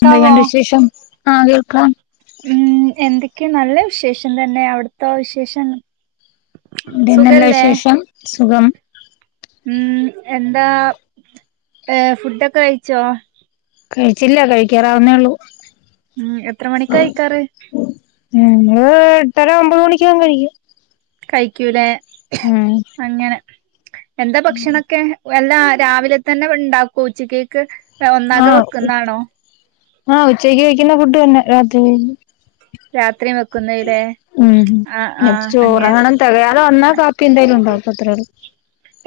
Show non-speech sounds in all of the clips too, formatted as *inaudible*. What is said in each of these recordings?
ക്കാവോ എന്തൊക്കെണ്ട് വിശേഷം ആ കേൾക്കാം ക്കെ നല്ല വിശേഷം തന്നെ അവിടത്തോ വിശേഷം *unintelligible* നല്ല സുഖല്ലേ വിശേഷം സുഖം ഉം എന്താ ഏ ഫുഡൊക്കെ കഴിച്ചോ കഴിച്ചില്ല കഴിക്കാറാവുന്നേ ഉള്ളൂ ഉം എത്ര മണിക്ക കഴിക്കാറ് ഞങ്ങള് എട്ടര ഒമ്പത് മണിക്കാവും കഴിക്കും കഴിക്കു ലേ ഉം അങ്ങനെ എന്താ ഭക്ഷണം ക്കെ എല്ലാ രാവിലെ തന്നെ ഉണ്ടാക്കും ഉച്ച കേക്ക് ഒന്നാകെ ആഹ് വെക്കുന്നാണോ? ആഹ് ഉച്ച ക്കുള്ള ഫുഡ് തന്നെ രാത്രിയിലും. രാത്രിയുമൊ ഉം അങ്ങനെ ചോറങ്ങണം തികയാതെ വന്നാ കാപ്പി എന്തായാലും ഉണ്ടാവും അത്രേ ഒള്ളു.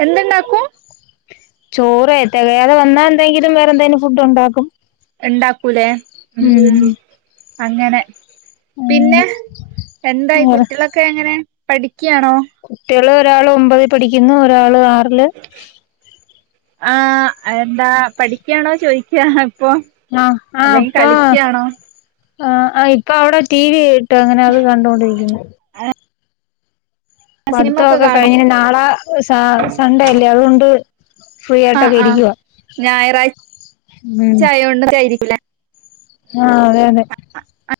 എന്തുണ്ടാക്കും ചോറ് തികയാതെ വന്നാ എന്തെങ്കിലും വേറെ എന്തേലും ഫുഡ് ഉണ്ടാക്കും. ഉണ്ടാക്കൂലേ ഉം ഉം അങ്ങനെ അങ്ങനെ പിന്നെ എന്തായി വേറെ കുട്ടികളൊക്കെ എങ്ങനെ? പഠി കുട്ടികള് ഒരാൾ ഒമ്പതി പഠിക്കുന്നു ഒരാൾ ആ റില് ആഹ് എന്താ പഠിക്കയാണോ ചോദിക്കാ. ആഹ് ആഹ് ഇപ്പോ ആ ആ ഇപ്പോ അവിടെ ടി വിയി ട്ട് അങ്ങനെ അത് കണ്ടോണ്ടിരിക്കുന്നു. സിനിമ ഒക്കെ പടുത്തൊക്കെ കാണോ കഴിഞ്ന് നാളെ സാ സൺഡേ അല്ലേ അതുകൊണ്ട് ഫ്രീ ആഹ ആയിട്ടൊക്കെ ആ ഇരിക്കുവാ ഞായറാഴ് ഉം ച ആയോണ്ടായിരിക്കുലെ ആഹ് അതെ അതെ *unintelligible*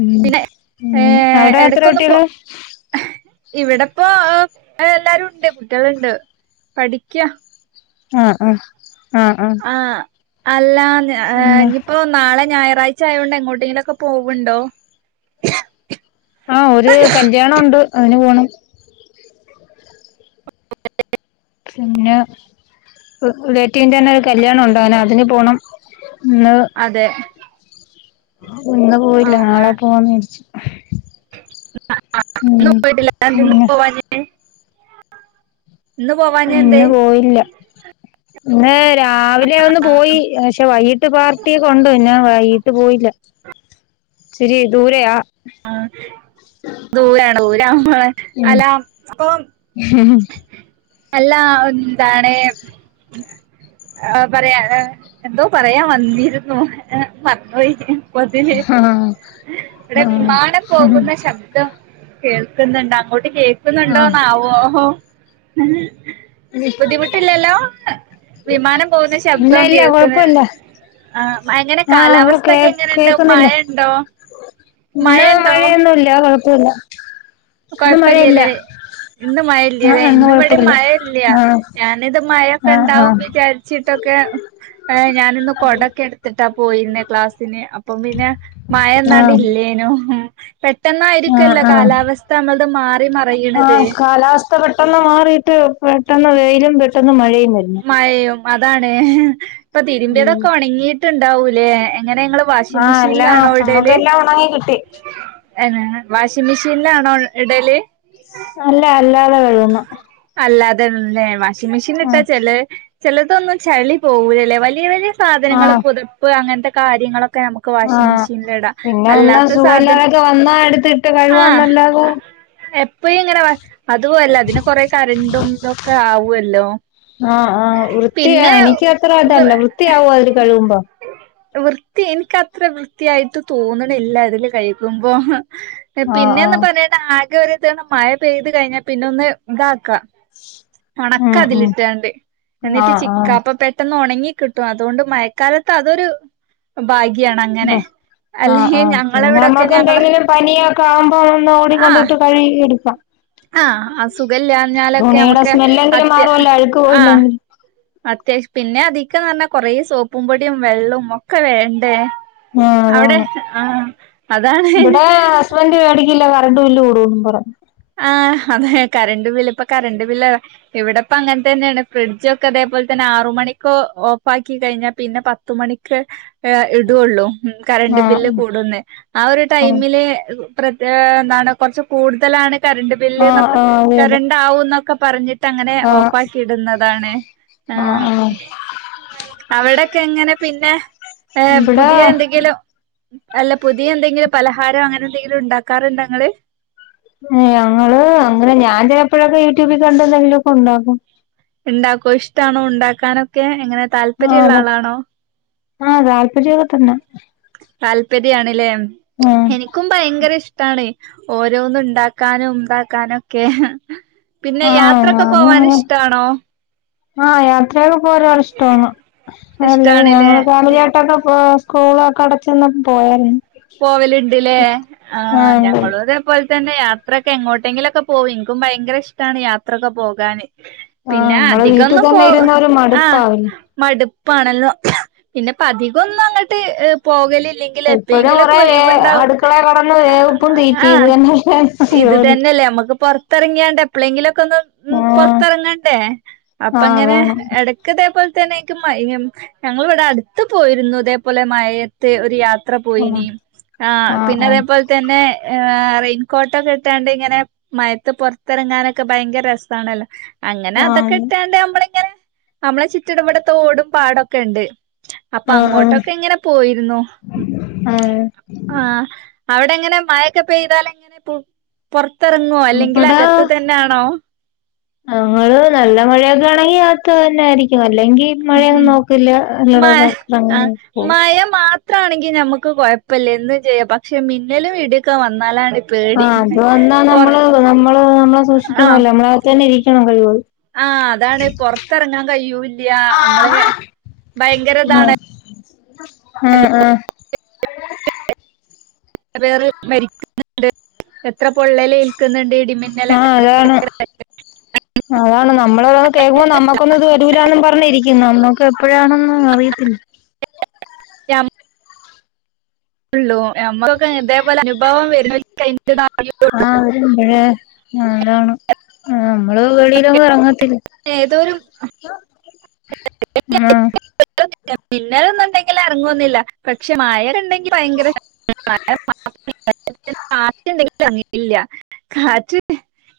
ഉം ഉം ഏഹ് അവിടെ എത്ര കുട്ടികള് ഇവിടെപ്പൊ എല്ലാരും ഉണ്ട് കുട്ടികള്ണ്ട് പഠിക്ക ആഹ ആഹ ആ ആ *unintelligible* നിപ്പോ നാളെ ഞായ ഞായറാഴ്ച ആയോണ്ട് എങ്ങോട്ടെങ്കിലൊക്കെ പോവ്ണ്ടോ ആ ഒരു കല്യാണുണ്ട് അതിന് പോണം *unintelligible* പിന്ന റിലേറ്റിന്റെന്നെ ഒരു കല്യാണം ഉണ്ട് അതിന് പോണം ഇന്ന് അതെ ഇന്ന് പോയില്ല നാളെ പോവാന്ന് വിചാരിച്ച് ന്ന് ഉം പോയിട്ടില്ല അതെന്തേ ന്ന് പിന്നെ പോവാഞ്ഞേ ഇന്ന് പോവാഞ്ഞേ എന്തേ ഇന്ന് പോയില്ല ഇന്ന് രാവിലെ ഒന്ന് പോയി പക്ഷെ വൈകിട്ട് പാർട്ടിയൊക്കെയുണ്ട് പിന്നെ വൈകീട്ട് പോയില്ല ഇച്ചിരി ദൂരെയാ ആ ദൂരാണ് ദൂരാവുമ്പോള് അല്ല അപ്പൊ അല്ല എന്താണ് പറയാ എന്തോ പറയാ വന്നിരുന്നു പിന്നെ മറന്നു പോയി *unintelligible* ആഹ് എവിടെ വിമാനം ആഹ് പോകുന്ന ശബ്ദം കേൾക്കുന്നുണ്ട് അങ്ങോട്ട് ആഹ് കേക്കുന്നുണ്ടോന്നാവോ ഹ് ഹ് ബുദ്ധിമുട്ടില്ലല്ലോ വിമാനം പോകുന്ന ഇല്ല ശബ്ദം ഇല്ല കേൾക്ക്ണത് കൊഴപ്പല്ല ആഹ എങ്ങനെ ആഹ് ഇവിടെ കാലാവസ്ഥ കേ ഒക്കെ എങ്ങനെണ്ട് കേക്കുന്നില്ല മഴ ഉണ്ടോ ഇന്ന് മഴയൊന്നുല്ല കുഴപ്പോല്ല്യ കൊഴപ്പൊയില്ലെല്ലേ ഇന്ന് ആഹ് മഴയില്ലെല്ലേ ഇന്ന് ഇന്നുംകൂടി കൊഴപ്പല്ല മഴയില്ല്യ ആഹ് ഞാനിത് ആഹ് മഴെക്കെയുണ്ടാവും ആഹ് വിചാരിച്ചിട്ട് ഒക്കെ എ ഞാനിന്ന് കൊടക്കെയെടുത്തിട്ടാ പോയിരുന്നേ ക്ലാസ്സിന് അപ്പം പിന്ന മഴെയെന്നണ്ട് ആഹ് ഇല്ലെനു പെട്ട് പെട്ടനായിരിക്കുല്ലാ കാലാവസ്ഥ മാറി ആ മറിയ്ണത് കാലാവസ്ഥ പെട്ടന്ന് മാറിയിട്ട് പെട്ടന്ന് വെയിലും വെ പെട്ടന്ന് മഴയും വരുന്ന് അതാണേ എ ഇപ്പം തിരുമ്പിയതൊക്കെ ഉണങ്ങി ട്ട് ഉണ്ടാവുലേ എ ആ എല്ലാ ന നമ്മക്ക് എല്ലാം ഉണങ്ങി കിട്ടി തന്നെ വാഷിംഗ് മെഷീനിലാണോ ഇടല്? അല്ല അല്ലാതെ കഴുകുന്നു. അല്ലാതെ ന്നെ വാഷിംഗ് മിഷീ ആഹ് തേച്ചല്ലേ? ചിലതൊന്നും ചളി പോകൂലലേ വലിയ വലിയ സാധനങ്ങള് ആഹ് പുതപ്പ് അങ്ങനത്തെ കാര്യങ്ങളൊ ക്കെ നമുക്ക് വാഷിംഗ് ആഹ് മിഷനിലിടാം പിന്നെ ഒന്ന് അല്ലാത്ത സാധനം സുഖമില്ലാതൊക്കെ വന്നാ എടുത്തിട്ട് ആ കഴുവാന്നല്ലാതെ എപ്പഴു ഇങ്ങനെ അതുവല്ല അതിന് കൊറെ കറന്റുംതൊക്കെ ആവുവല്ലേ? ആ ആ വൃത്തിയാ എനിക്ക് അത്ര വൃ അതല്ല വൃത്തിയാവുവോഅതില് കഴുകുമ്പോ? വൃത്തി എനിക്കത്ര വൃത്തിയായിട്ട് തോണന്നില്ല അതില് കയിക്കുമ്പോ. ആഹ് പിന്നെയന്ന് ആഹ് പറയണ്ട ആകെ ഒരു ത് മഴ പെയ്ത് കഴിഞ്ഞാൽ പിന്നെ ഒന്ന് ഇതാക്കാം. ഉം ഉം ഉണക്കാതിലി ട്ട് എന്നിട്ട് ആഹ് ചിക്കാപ്പ പെട്ടെന്ന് ഉണങ്ങി കിട്ടും. അതുകൊണ്ട് മഴക്കാലത്ത് അതൊരു ഉപാ ആ ആ ഞങ്ങളവിടൊക്കെ ഞങ്ങളെ നമ്മക്ക്ന്തെങ്കിലും പനിയൊക്കെ ആകുമ്പോ ഒന്ന് ഓടിക്കൊണ്ടിട്ട് കഴുകി എടുക്കാം. ആ അസുഖില്ലഞ്ഞാലൊക്കെ തുണിയുടെ നമക്ക് സ്മെല്ലെങ്കിലും അത്യാ മാറുമല്ലോ അഴുക്ക് ആ പോയില്ലെങ്കിൽ അത്യാവശ്യം പിന്നെ അധിക്കന്ന് പറഞ്ഞാ കൊറേ സോപ്പും പൊടിയും വെള്ളവും ഒക്കെ വേണ്ടേ? ആഹ് അവിടെ അതാണ് ആ ഇവിടെ ഹസ്ബൻഡ് വേടിക്കില്ല. ക റണ്ട് ബില്ല് കൂടുവെന്നു പറഞ്ഞ് ആ അതെ കറണ്ട് ബില്ല് ഇപ്പ കറണ്ട് ബില്ല് ഇവിടെപ്പ അങ്ങനെ തന്നെയാണ് ഫ്രിഡ്ജൊക്കെ അതേപോലെ തന്നെ ആറു മണിക്കോ ഓഫ് ആക്കി കഴിഞ്ഞാ പിന്നെ പത്ത്മണിക്ക് ഇടുള്ളു. ഉം കറണ്ട് ആഹ് ബില്ല് കൂടുന്നേ. ആ ഒരു ആഹ് ടൈമില് *unintelligible* എന്താണ് കുറച്ച് കൂടുതലാണ്. കറണ്ട് ആഹ് ബില്ല്ന്നൊക്കെ ആഹ് അതെ അതെ കറണ്ട് ആവൂ ന്നൊക്കെ പറഞ്ഞ് ട്ട അങ്ങനെ ആഹ് ഓഫാക്കി ഇടുന്നതാണ്. ആ ആഹ് ആഹ് അവിടെ ക്കേ. എങ്ങനെ പിന്നെ? ഏഹ് ഇവിടെ പുതിയ എന്തെങ്കിലും അല്ല പുതിയ എന്തെങ്കിലും പലഹാരം അങ്ങനെ എന്തെങ്കിലും ഉണ്ടാക്കാറുണ്ടേ ഇങ്ങള്? ഞങ്ങള് അങ്ങനെ ഞാന്- ഇപ്പോഴൊക്കെ യൂട്യൂബിൽ കണ്ട് എന്തെങ്കിലുംഒക്കെ ഉണ്ടാകും. ഉണ്ടാക്കോ ഇഷ്ടാണോ ഉണ്ടാക്കാനൊക്കെ എങ്ങനെ താല്പര്യമ ഉള്ള ആളാണോ ആഹ അതാല്പര്യൊക്കെ തന്നെ താൽ പ്പര്യയാണല്ലേ ഉം എനിക്കും ഭയങ്കര ഇഷ് ട്ടാണ് ഓരോന്നും ഉണ്ടാക്കാനും ഉണ്ടാക്കാന ഒക്കെ പിന്നെ ആഹ് യാത്രൊക്കെ പോവാൻ ഇഷ്ടാണോ ആഹ യാത്രയൊക്കെ പോരാർ ഇഷ്ടമാണ് അല്ലത് ഞങ്ങള് ഇഷ്ടാണ്ല്ലേ ഫാമിലിയാട്ടൊക്കെ പോ സ്കൂളൊക്കെ അടച്ചന്ന പോയാ പോവലിഡിലേ ആ ഉണ്ട് ഞങ്ങളും അതേപോലെ തന്നെ പിെ യാത്രൊക്കെ എങ്ങോട്ടെങ്കിലൊക്കെ പോകും എനിക്കും ഭയങ്കര ഇഷ്ടണ് യാത്രയൊക്കെ പോകാാന് ആ നമ്മളെ വീട്ടിൽ തന്നെ ഇരുന്നൊര് മടുപ്പാവില്ലേ പ്പണല്ലോ പിന്നെപ്പ അധികൊന്നും അങ്ങോട്ട് പോകലി ഇല്ലെങ്കിൽ എപ്പോഴും കുറെേ വേ അടുക്കളെ കടന്ന് വേവപ്പും തീറ്റി ആഹ് ഇതന്നെല്ല ജോലി ങ്ങ എപ്പലെങ്കിലും ആഹ് പുറത്തിറങ്ങണ്ടേ അപ്പ ആഹ് ഇങ്ങനെ അതാണ് എടക്കതേപ്പോ തേനെക്കും *unintelligible* ഞങ്ങൾിവിടെ അടുത്ത് പോയിരുന്നു ഇതേപോലെ മഴയത് ഒരുയ ത്ര പോയിനി ആ ആഹ് ആഹ് പിന്നെതേപോൽ തന്നെ റെയിൻകോട്ടൊക്കെ ഇട്ടാണ്ട് ഇങ്ങനെ മയത്ത് പുൊറത്തിറങ്ങാനൊക്കെ ഭയങ്കര രസണല്ലോ അങ്ങനെ അതൊക്കെ ആഹ് ഇട്ടാണ്ട് നമ്മള ഇങ്ങനെ നമ്മളെ ചുറ്റിടവിടെ തോടും പാടൊക്കെ ഉണ്ട് അപ്പൊ ആഹ് അങ്ങോട്ടൊക്കെ ഇങ്ങനെ പോയിരുന്നു ആഹ് ആഹ് ആ അവിടെ എങ്ങനെ മഴക്കെ പെയ്താലെങ്ങനെ പോ ത്തെറങ്ങുവൊ അല്ലെങ്കി ഇവിടെ അകത്ത് തന്നണോ ഞങ്ങള് നല്ല മഴയൊക്കെ ആണെങ്കി അകത്ത്കേറും ആയിരിക്കും അത്‌ അല്ലെങ്കി മഴയൊന്നും നോക്കില്ല മ എല്ലോടും നനഞ്ഞ് പോകും മാത്ര ആണെങ്കിൽ നമ്മക്ക് കൊഴപ്പില്ല എന്തും ചെയ്യാം പക്ഷെ മിന്നലും ഇടിയൊക്കെ വന്നാലാണ്ട് ആ അത് വന്നാ നമ്മള് നമ്മള് നമ്മളെ സൂക്ഷിക്കണല്ലോ നമ്മളകത്ത് തന്നെ ഇരി- കയ്പോയ് *unintelligible* ആ അതാണ് പൊറത്തെറങ്ങാൻ കയൂല്ല നമ്മള് ആഹ് ഭയങ്കരതാണ് മ് മ് *inaudible* എത്ര പേര് മരിക്കുന്നുണ്ട് എത്ര പൊള്ളലേ- ആ അതാണ് അതാണ് നമ്മള് ഓരോന്ന് കേൾക്കുമ്പോ നമ്മക്കൊന്നും ഇത് വരൂലുന്ന് പറഞ്ഞിരി- ന്ന് നമ്മക്കെപ്പഴാണെന്ന് ഒന്നും അറിയത്തില്ല രാവി - ഉള്ളുവോ ഞമ്മകൊക്കെ ഇതേപോലെ അനുഭവം വര - ആഹ ഇവിട്ണ്ട് മഴകാണു- ആഹ് അമ്മള് വെളിയിലൊങ്ങും എറങ്ങ ഏതോരു ആഹ് *unintelligible* മിന്നലൊന്നും ഒണ്ടെങ്കില് എറങ്ങൊന്നു ഇല്ല പക്ഷെ മഴയെണ്ടെങ്കി ഭയങ്കര *unintelligible* കാറ്റെണ്ടങ്കില് *unintelligible* കാറ്റ്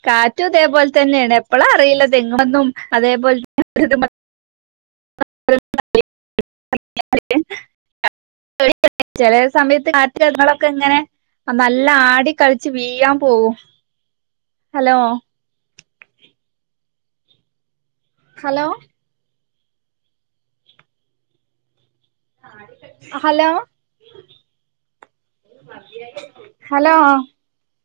കാറ്റും ഇതേപോലെതന്നെയാണ് എപ്പളാ അറിയില്ല തെങ്ങന്നും അതേപോലെ *unintelligible* *unintelligible* ചെലേ സമയത്ത് കാറ്റില് ഞങ്ങളൊക്കെ ഇങ്ങനെ നല്ല ആടികളിച്ച് വീഴാൻ പോകും ഹലോ ഹലോ ഹലോ ഹലോ